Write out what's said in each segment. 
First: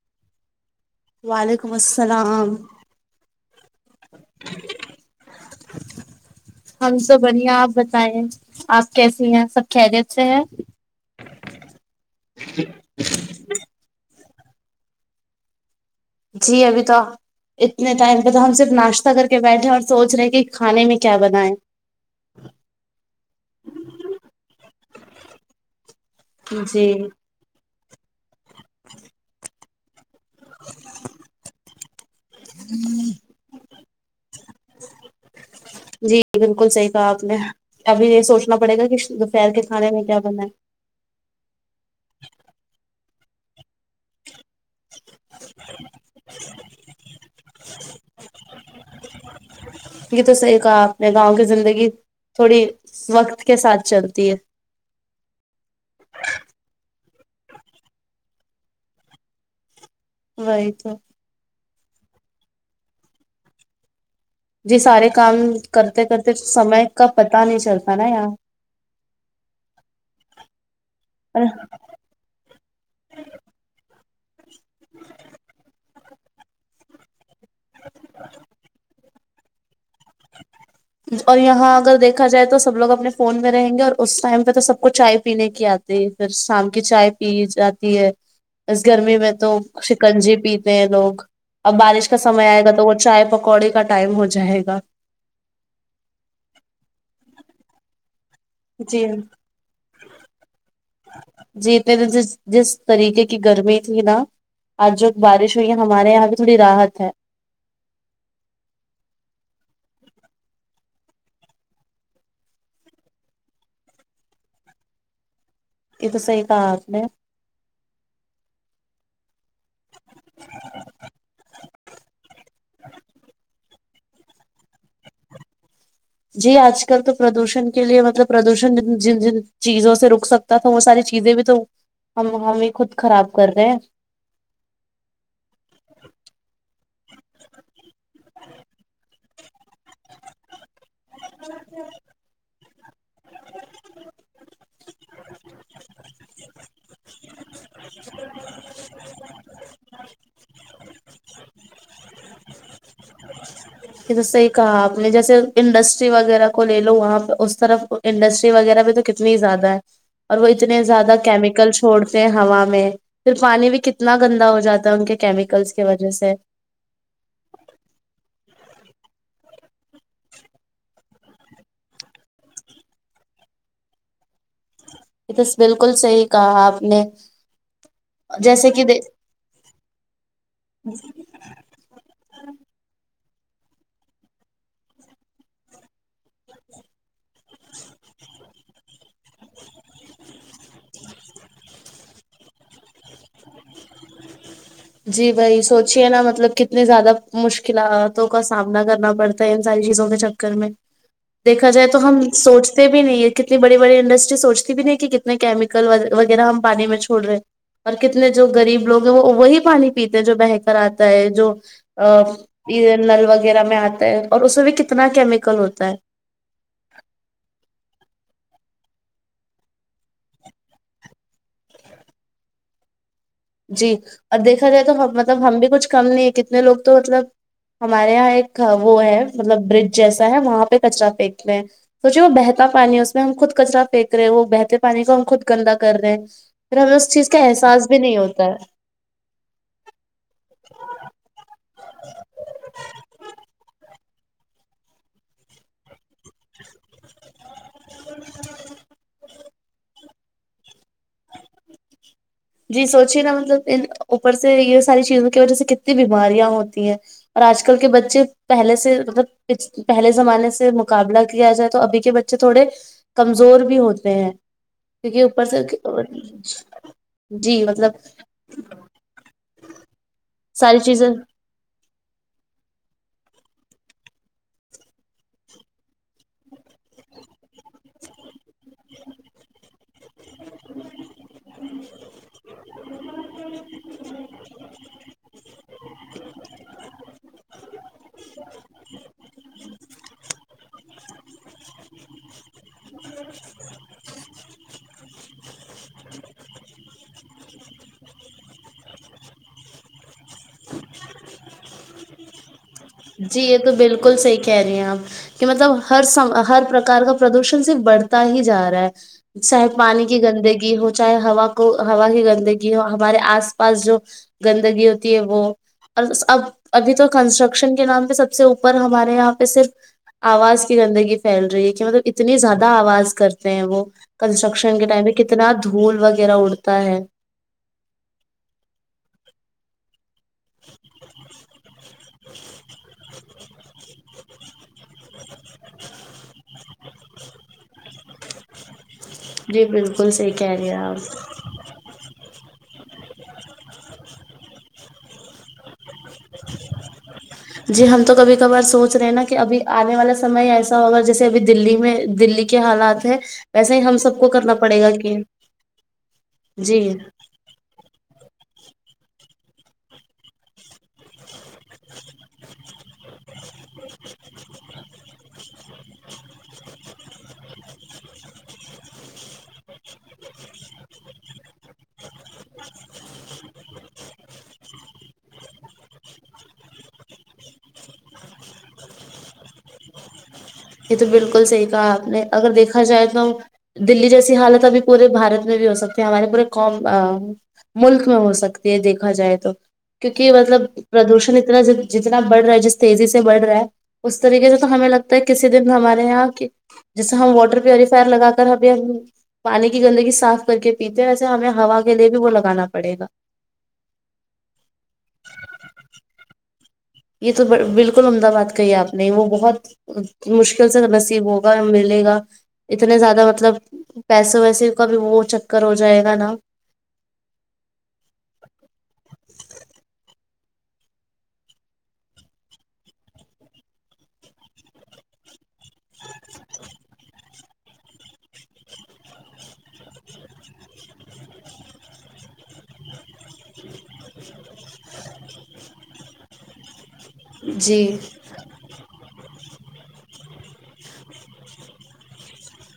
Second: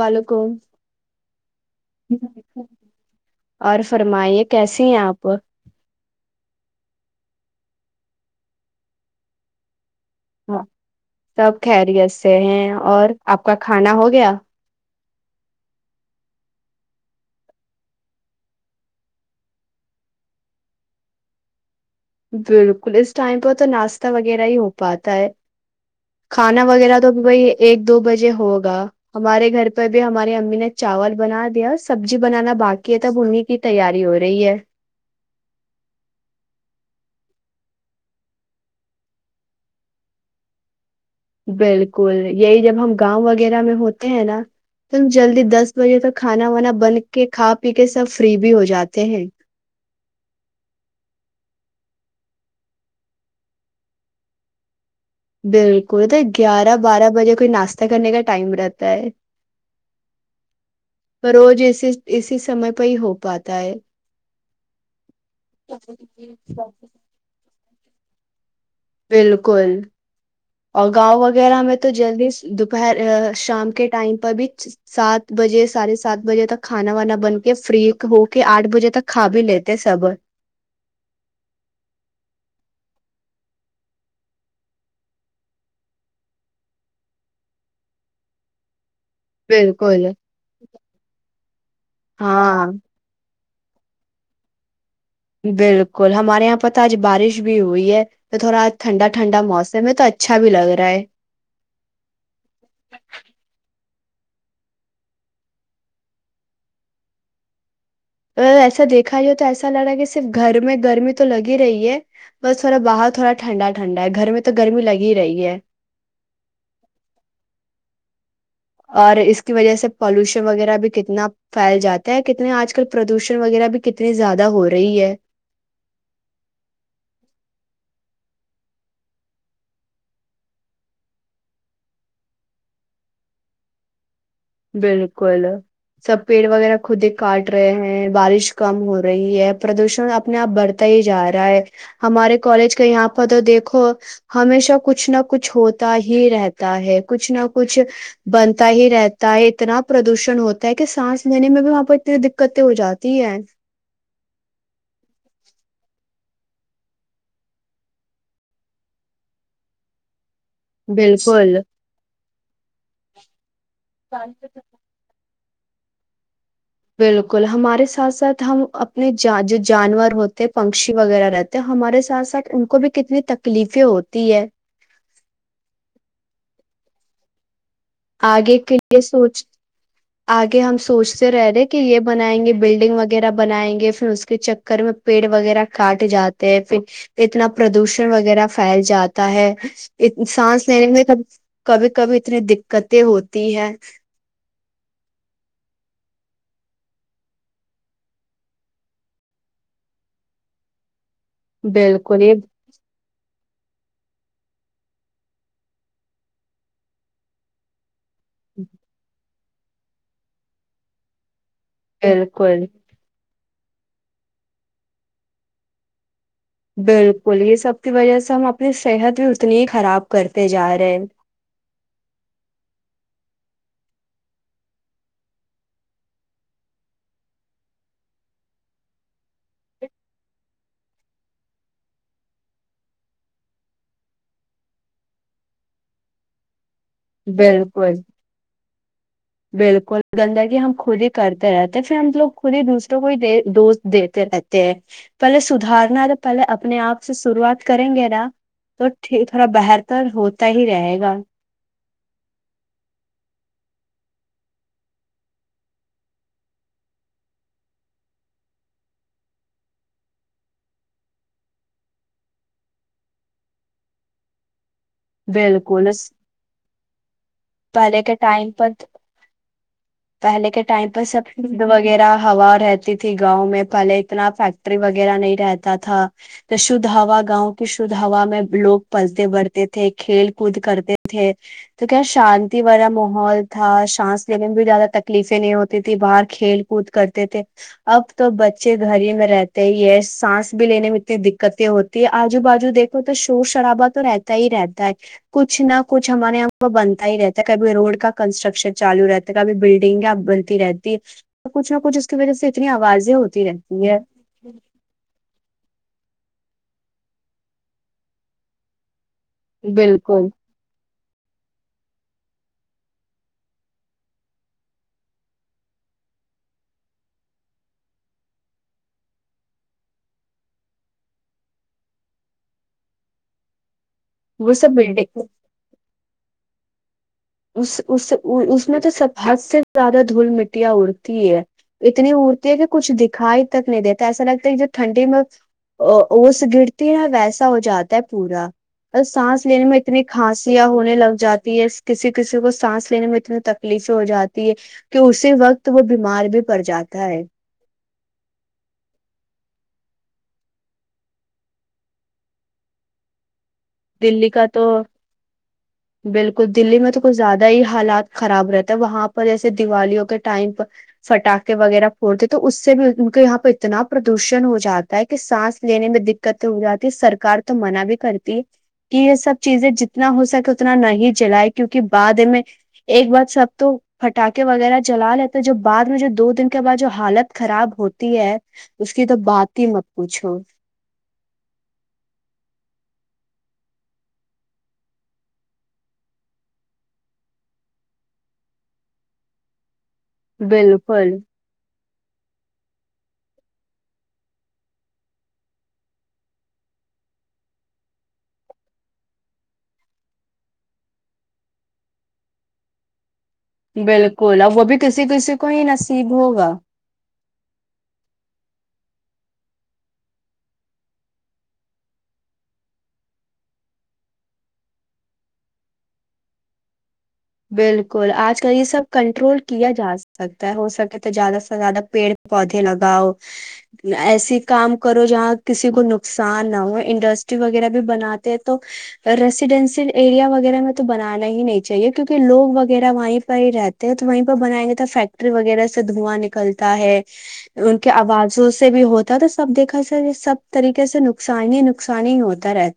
وعلیکم وعلیکم السلام اور فرمائیے کیسیے ہیں آپ ہم تو بڑھیا آپ بتائیں آپ کیسی ہیں سب کہہ رہے ہاں سب خریت سے ہیں اور آپ کا کھانا ہوگ گیا جی ابھی تو اتنے ٹائم پہ تو ہم صرف ناشتہ کر کے بیٹھے اور سوچ رہے ہیں کہ کھانے میں کیا بنائےیں بالکل اس ٹائم پر تو ناشتہ وغیرہ ہی ہو پاتا ہے کھانا جی وغیرہ تو بی ایک دو بجے ہوگا ہمارے گھر پر ہماری امی نے چاول بنا دیا سبزی بنانا باقی ہے تب انہیں کی تیاری ہو رہی ہے جی بالکل صحیح کہا آپ نے ابھی یہ سوچنا پڑے گا کہ دوپہر کے کھانے میں کیا بناائے بالکل یہی جب ہم گاؤں وغیرہ میں ہوتے ہیں نا تم جلدی دس بجے تک کھانا وانا بن کے کھا پی کے سب فری بھی ہو جاتے ہیں یہ تو صحیح کہا آپ نے گاؤں کی زندگی تھوڑی وقت کے ساتھ چلتی ہے بالکل تو گیارہ بارہ بجے کوئی ناشہ کرنے کا ٹائم رہتا ہے وہی تو پر روز اسی اسی سمے پہ ہی ہو پاتا ہے جی سارے کام کرتے کرتے سمے کا پتا نہیں چلتا پا بالکل اور گاؤں اور وغیرہ میں تو جلدی دوپہر شام کے ٹائم پر بھی سات بجے سارے سات بجے تک کھانا وانا بن فری ہو کے آٹھ بجے تک کھ بھی لےتے اور یہاں اگر دیکھا جائے تو سب لوگ اپنے فون میں رہیں گے اور اس ٹائم پہ تو سب کو چائے پینے کی آتی ہے پھر شام کی چائے پی جاتی ہے گرمی میں تو بالکل شکنجی پیتے ہیں لوگ اب بارش کا سمے آئے گا ہاں تو وہ چائے پک پکوڑے کا ٹائم ہو جائے گا بالکل ہمارے یہاں پت آج بارش بھی ہوئی ہے تو تھوڑا ٹھنڈ جی ٹنڈا موسم ہے تو اچھا لگ رہا ہے جی اتنے جس جس طریقے کی گرمی نا آج بارش ہوئی ہے ہمارے یہاں بھی تھوڑی راحت ہے ا ایسا دیکھا ج تو ایسا لگ رہا ہے کہ صرف گھر میں گرمی تو لگ ہی رہی ہے بس تھوڑا باہر تھوڑا ٹھنڈا ٹھنڈا ہے گھر میں تو گرمی لگ ہی رہی ہے یہ تو صحی کہاات نے اور اس کی وجہ سے پالوشن وغیرہ بھی کتنا پھیل جاتا ہے کتنے آج کل پردوشن وغیرہ بھی کتنی زیادہ ہو رہی ہے جی آج کل تو پردوشن کے لیے مطلب پردوشن جن جن چیزوں سے رک سکتا تھا وہ ساری چیزیں بھی تو ہم ہمیں خود خراب کر رہے ہیں بالکل سب پیڑ وغیرہ خود ہی کاٹ رہے ہیں بارش کم ہو رہی ہے پردوشن اپنے آپ بڑھتے پ ہی جا رہا ہے ہمارے کالج کہ یہاں پر تو دیکھو ہمیشہ کچھ نہ کچھ ہوتا ہی رہتا ہے کچھ نہ کچھ بنتا ہی رہتا ت اتنا پردوشن ہوتا ہے کہ سانس لینے میں بھی وہاں پہ اتنی دقتیں ہو جاتی ہے کہ جس یہ کہا اپ نے جیسے انڈس وغیرہ کو لے لو وہاں پہ اس طرف انڈسٹری وغیرہ بھی تو کتنی زیادہ ہے اور وہ اتنے زیادہ بالکل کیمیکل چھوڑتے ہیں ہوا میں پھر پانی بھی کتنا گندا ہو جاتا ہے ان کے کیمل کی وجہ سے بالکل ہمارے ساتھ ساتھ ہم اپنے جو جانور ہوتے ہیں پنکشی وغیرہ رہتے ہمارے ساتھ ساتھ ان کو بھی کتنی تکلیفیں ہوتی ہے یہ بس بالکل صحی کہا آپ نے آگے جیسے کے کہ یہ سوچ آگے ہم سوچتے رہ رہے کہ یہ بنائیں گے بلڈنگ وغیرہ بنائیں گے پھر اس کے چکر میں پیڑ وغیرہ کاٹ جاتے ہیں پھر اتنا پردوشن وغیرہ پھیل جاتا ہے سانس لینے میں ک کبھی کبھی اتنی د قتیں ہوتی ہے جی بھائی سوچے نا مطلب کتنی زیادہ مشکلاتوں کا سامنا کرنا پڑتا ہے ان ساری چیزوں کے چکر میں دیکھا جائے تو ہم بالکل یہ سوچتے بھی نہیں ہے کتنی بڑی بڑی انڈسٹری سوچتی بھی نہیں کہ کتنے کیمیکل وغیرہ ہم پانی میں چوڑ رہے ہیں اور کتنے جو غریب لو ہیں وہ وہی پانی پیتے ہیں جو بہ کر آتا ہے جو آ بالکل نلوگ وغیرہ میں آتا ہے اور اس میں بھی کتنا کیمیکل ہوتا ہے بالکل یہ سب کی وجہ سے ہم اپنی صحت بھی اتنی ہی خراب کرتے جا رہے ہیں جی اور دیکھا جائے تو مطلب ہم بھی کچھ کم نہیں ہے کتنے لوگ تو مطلب ہمارے یہاں ایک وہ ہے مطلب برج جیسا ہے وہاں پہ کچرا پھینکتے ہیں سوچے وہ بہتا پانی ہے اس میں ہم خود کچرا پھینک رہے ہیں وہ بہتے پانی کو ہم خود گندا کر رہے ہیں پھر ہمیں اس چیز کا احساس بالکل بھی نہیں ہوتا ہے بالکل گندگی ہم خود ہی کرتے رہ پھر ہم لوگ خود ہی دوسروں کو ہی دوست دتے رہتے ہیں پہلے سدھارنا پہلے اپنے آپ سے شروعات کریں گے نا تو ٹھیک تھوڑا بہتتر ہوتا ہی رہے گا جی سوچے نا مطلب ان اوپر سے یہ ساری چیزوں کی وجہ سے کتنی بیماریاں ہوتی ہیں اور آج کل کے بچے پہلے سے مطلب پہلے زمانے سے مقابلہ کیا جائے تو ابھی کے بچے تھوڑے کمزور بھی ہوتے ہیں کیونکہ اوپر سے بالکل اس- جی مطلب پہلے کے ٹائم پر پہلے کے ساری ٹائم پر چیزیں سب شد وغیرہ ہوا رہتی تھی گاؤں میں پہلے اتنا فیکٹری وغیرہ نہیں رہتا تھا تو شھ ہوا گاؤں کی شھ ہوا میں لوگ پستے بڑھتے تھ کھیل کود کرتے تھے تو کیا شانتی وورہم محول تھا سانس لینے میں بھی زیادہ تکلیفیں نہیں ہوتی ت باہر کھیل کود کرتے تھے اب تو بچے گھر ہی میں رہتے ہی یہ سانس بھی لینے میں اتنی دقتیں ہوتی ہے آجو بازو دیکھو تو شور شرابا تو رہتا ہی رہتا ہے کچھ نہ کچھ ہمارے یہاں پ بنتا ہی رہتا ہے کبھی روڈ کا کنسٹرکشن چالو رہتا ہے کبھی بلڈنگیا بنتی رہتی کچھ نہ کچھ اس کی وجہ سے اتنی آوازیں جی ہوتی یہ تو رہتی ہے بالکل صحی کہہ رہی ہیں آپ کہ مطلب ہر سم ہر پرکار کا پردوشن صرف بڑھتا ہی جا رہا ہے شاید پانی کی بالکل گندگی ہوتی چاہے ہوا کو ہوا کی گندگی ہو ہمارے آس پاس جو گندگی ہوتی ہے وہ اور اب ابھی تو کنسٹرکشن کے نام پہ سب سے اوپر ہمارے یہاں پہ صرف آواز کی گندگی پھیل رہی ہے کہ مطلب اتنی زیادہ آواز کرتے ہیں وہ وہ سب کنسٹرکشن کے ٹائم میں بلڈنگ کتنا دھول وغیرہ اڑتا تا ہے اس اس اس میں تو سب حد سے زیادہ دھول مٹیاں اڑتی ہے اتنی اڑتی ہے کہ کچھ دکھائی تک نہیں دیتا ایسا لگتا ہے کہ جو ٹھنڈی میں اوس گرتی ہے نا ویسا ہو جا ہے پورا اور سانس جی لینے میں اتنی بالکل صحیح کہہ کھانسیاں رہی ہیں ہونے آپ لگ جاتی ہے کسی کسی کو سانس لینے میں اتنی تکلیفیں ہو جاتی ہے کہ اسی وقت وہ بیمار بھی پڑ جاتا ہے جی ہم تو کبھی کبھار سوچ رہے ہیں نا کہ ابھی [unintelligible] آنے والا سمے ایسا ہوگا جیسے ابھی دلی میں دلی کے حالات ہیں [unintelligible] دلی کا تو بالکل دلی میں جی تو کچھ زیادہ ہی حالات خراب رہتے [unintelligible] وہاں پر جیسے دیوالیوں کے ٹائم پ پٹاخے وغیرہ پھوڑتے تو اس سے بھی ان کے یہاں پہ اتنا پردوشن ہو جاتا ہے کہ سانس لینے میں دقت ہو جاتی ہے سرکار تو منع بھی کرتی ہے [unintelligible] کہ یہ سب چیزیں جتنا ہو سکے اتنا نہیں جلائے کیونکہ بعد میں ایک بار سب تو پٹاخے وغیرہ جلا لیتے جو بعد میں جو دو دن کے بعد جو حالت خراب ہوتی ہے اس کی تو بات ہی مت پوچھو [unintelligible] یہ تو بالکل صحیح کہا آپ نے اگر دیکھا جائے تو دلی جیسی حالت ابھی پورے بھارت میں بھی ہو سکتی ہمارے پورےوم ملک میں ہو سکتی ہے دیکھا جائے تو [unintelligible] کیونکہ مطلب بالکل پردوشن اتنا [unintelligible] جتنا بڑھ رہا ہے جس تیزی سے بڑھ رہا ہے اس طریقے سے تو ہمیں لگتا ہے [unintelligible] کسی دن ہمارے یہاں جیسے ہم واٹر پیوریفائر لگا کر ابھی ہم پانی کی گندگی صاف کر کے پیتے ہیں ویسے ہمیں ہوا کے لیے بھی وہ لگانا پڑے گا [unintelligible] بالکل اب وہ بھی کسی کسی کو ہی نصیب ہوگا [unintelligible] یہ تو بالکل امدہ باد کہی آپ نے وہ بہت مشکل سے نصیب ہوگا ملے گا اتنے زیادہ مطلب پیسے ویسے کا بھی وہ چکر ہو جائے گا نا [unintelligible] بالکل آج کل یہ سب کنٹرول کیا جا سک [unintelligible] سکتا ہے ہو سکے تو زیادہ سے زیادہ پیڑ پودے لگاؤ ایسی کام کرو جہاں کسی کو نقصان نہ ہو انڈسٹری وغیرہ بھی بناتے ہیں تو ریسیڈینسل ایریا وغیرہ میں تو بنانا ہی نہیں چاہیے [unintelligible] کیونکہ لوگ وغیرہ وہیں پہ ہی رہتے ہیں تو وہیں پہ بنائیں گے تو فیکٹری وغیرہ سے دھواں نکلتا ہے [unintelligible] ان جی کے آوازوں سے بھی ہوتا [unintelligible] تو سب دیکھا س یہ سب طریقے سے نقصانی ہی نقصانی ہی ہوتا رہتا [unintelligible]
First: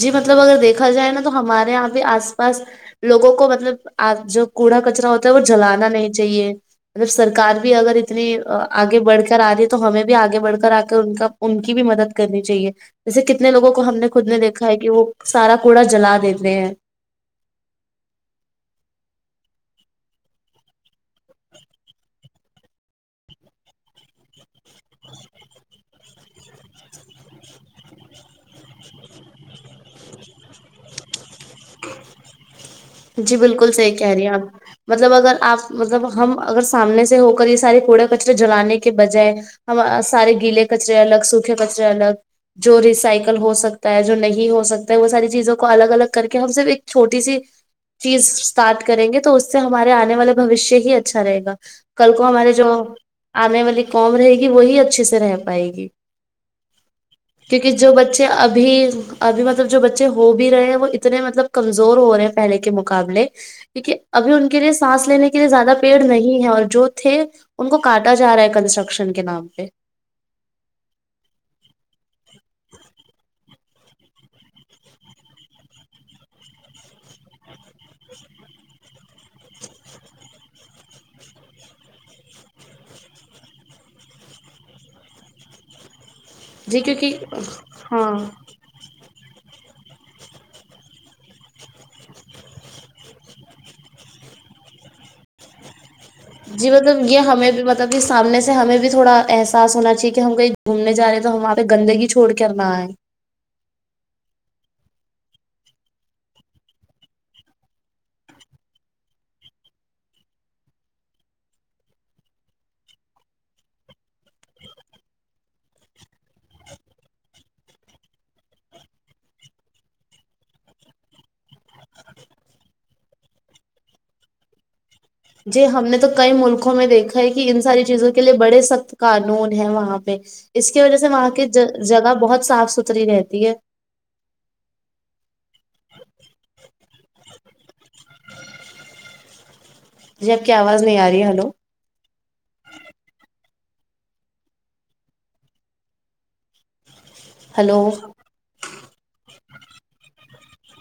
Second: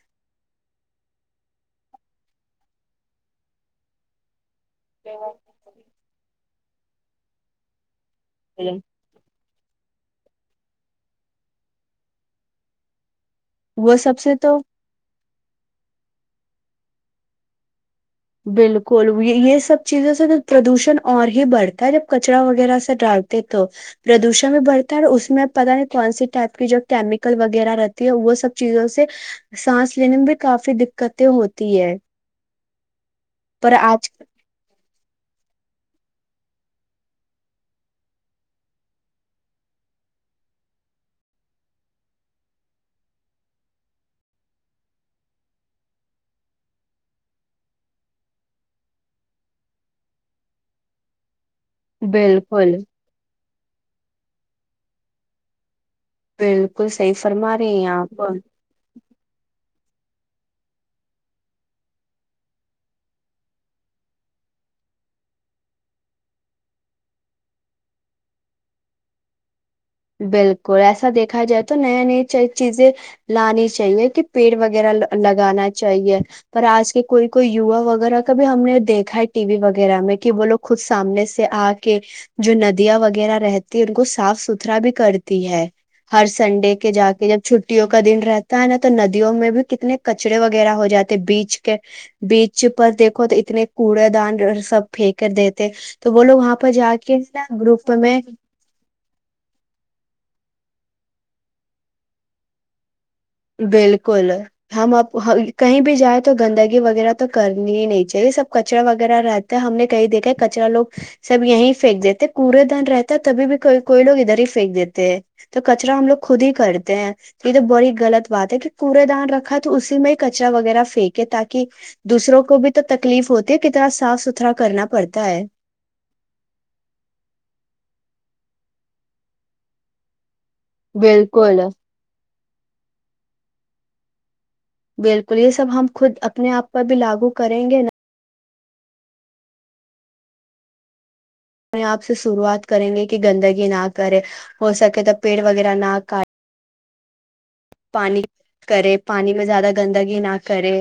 جی مطلب اگر دیکھا جائے نا تو ہمارا [unintelligible] یہ پہ آس پاس لوگوں کو مطلبپ جو [unintelligible] کوڑا کچرا ہوتا ہے وہ جلانا نہیں چاہیے [unintelligible] مطلب سکار بھی اگر [unintelligible] اتنی آگے بڑھ کر آ رہی [unintelligible] تو ہمیں بھی آگے بڑھ کر آ کر ان کا ان کی بھی مدد کرنی چاہیے [unintelligible] جیس کتنے لووں کو ہم وہ نے سب خود سے نے تو دیکا [unintelligible] کہ وہ سارا کوڑا جلا دیتے ہیں [unintelligible] بالکل یہ سب چیزوں سے تو پردوشن اور ہی بڑھتا ہے جب کچرا وغیرہ سے ڈالتے تو پردوشن بھی بڑھتا ہے اور اس میں پتاہ نہیں کون سی ٹائپ کی جو کیمیکل وغیرہ رہتی ہے وہ سب چیزوں سے سانس لینے میں بھی کافی دقتیں ہوتی ہے [unintelligible] جی بالکل پر صحیح کہہ آج رہی ہیں آپ [unintelligible] مطلب اگر آپ مطلب ہم اگر سامنے سے ہو کر یہ سارے کوڑے کچرے جلانے کے بجائے ہم سارے گیلے کچرے الگ سوکھے کچرے الگ جو ریسائیکل ہو سکتا ہے جو نہیں ہو سکتا ہے وہ ساری چیزوں کو الگ الگ کر کے ہم صف ایک چھوٹی سی [unintelligible] چیز اسٹارٹ کریں گے تو اس سے ہمارے آنے والے بھشیہ ہی اچھا رہے گا [unintelligible] کل کو ہمارے جو بالکل [unintelligible] آنے والی کوم رہے گی وہی اچھے سے رہ پائے گی بالکل صحیح [unintelligible] فرما کیونکہ رہی ہیں جو آپ بچے ابھی ابھی مط [unintelligible] جو بچے ہو بھی رہے ہیں وہ اتنے مطلب کمزور ہو رہے ہیں پہلے کے [unintelligible] کے مقابلے کیکہ ابھی ان کے لیے سانس لینے کے لیے زیادہ پیڑ نہیں ہے اور جو تھے ان کو کاٹا جا رہا ہے کنسٹرکشن کے نام پہ [unintelligible] بالکل ایسا دیکھا جائے تو نئے نئی چیزیں لانی چاہیے کہ پیڑ وغیرہ لگانا چاہیے پر آج کے کوئی کوئی یوا وغیرہ کا بھی ہم نے دیکھا ہے ٹی وی وغیرہ میں کہ وہ لوگ خود سامنے سے آ کے جو ندیاں وغیرہ رہتی ان کو صاف ست ترا بھی کرتی ہے [unintelligible] ہر سنڈے جی کے جا کیونکہ کے جب چھٹیوں کا ہاں دن رہتا ہے نا تو ند [unintelligible] نی میں بھی کتنے کچرے وغیرہ ہو جاتے بیچ کے بیچ پر دیکھو تو اتنے کوڑے دان سب پھینک دیتے [unintelligible] جی پر جا مطلب کے یہ نا ہمیں بھی گروپ مطلب میں سامنے سے ہمیں بھی تھوڑا ایسا ساس ہونا چاہیے کہ ہم کہیں گھومنے جا رہے ہیں تو ہم وہاں پہ گندگی چھوڑ کر نہ آئے بالکل ہم اب کہیں بھی جائیں تو گندگی وغیرہ تو کرنی ہی نہیں چاہیے سب کچرا وغیرہ رہتا ہے ہم نے کہیں دیکھا ہے کچرا لوگ سب یہیں پھینک دیتے کوورے دن رہتا ہے تبھی بھی کوئی لوگ ادھر ہی پھینک دیتے ہیں تو کچرا ہم لوگ خود ہی کرتے ہیں یہ تو بڑی غلط بات ہے کہ کوڑے دان رکھا تو اسی میں ہی کچرا وغیرہ پھینکے تاکہ دوسروں کو بھی تو تکلیف ہوتی ہے کتنا صاف ستھرا کرنا پڑتا ہے جی ہم نے تو کئی ملکوں میں دیکھا ہے کہ ان ساری چیزوں کے لیے بڑے سخت قانون ہے وہاں پہ اس کی وجہ سے وہاں کی بالکل جگہ بہت صاف ستھری رہتی ہے بالکل یہ سب ہم خود اپنے آپ پر بھی لاگو کریں گے نا جی آپ کی آواز نہیں آ رہی ہے ہلو ہمنے آپ سے شروعات کریں گے کہ گندگی نہ کرے ہو سکے تو پیڑ وغیرہ نہ کاٹے ہلو پانی کرے پانی میں زیادہ گندگی نہ کرے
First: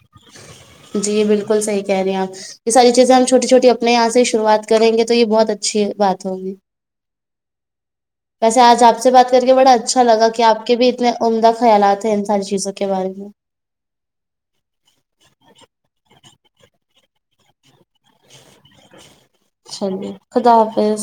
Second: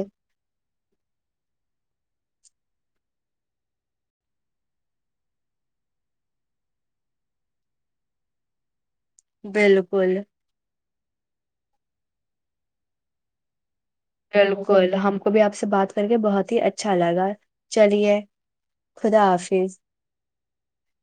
جی بالکل صحی کہہ رہے ہیں آپ یہ ساری چیزیں چھوٹی چھوٹی اپنے یہاں سے ہی شروعات کریں گے تو یہ بہت اچھی بات ہوگی ویسے آج آپ سے بات کر کے بڑا اچھا بالکل لگ کہ آ کے بھی اتنے عمدہ خیالات ہیں ان ساری چیزوں کے بارے میں بالکل ہم کو بھی آپ سے بات کر کے بہت ہی اچھا لگا چلیے خدا چ حافظ چلیے خدا حافظ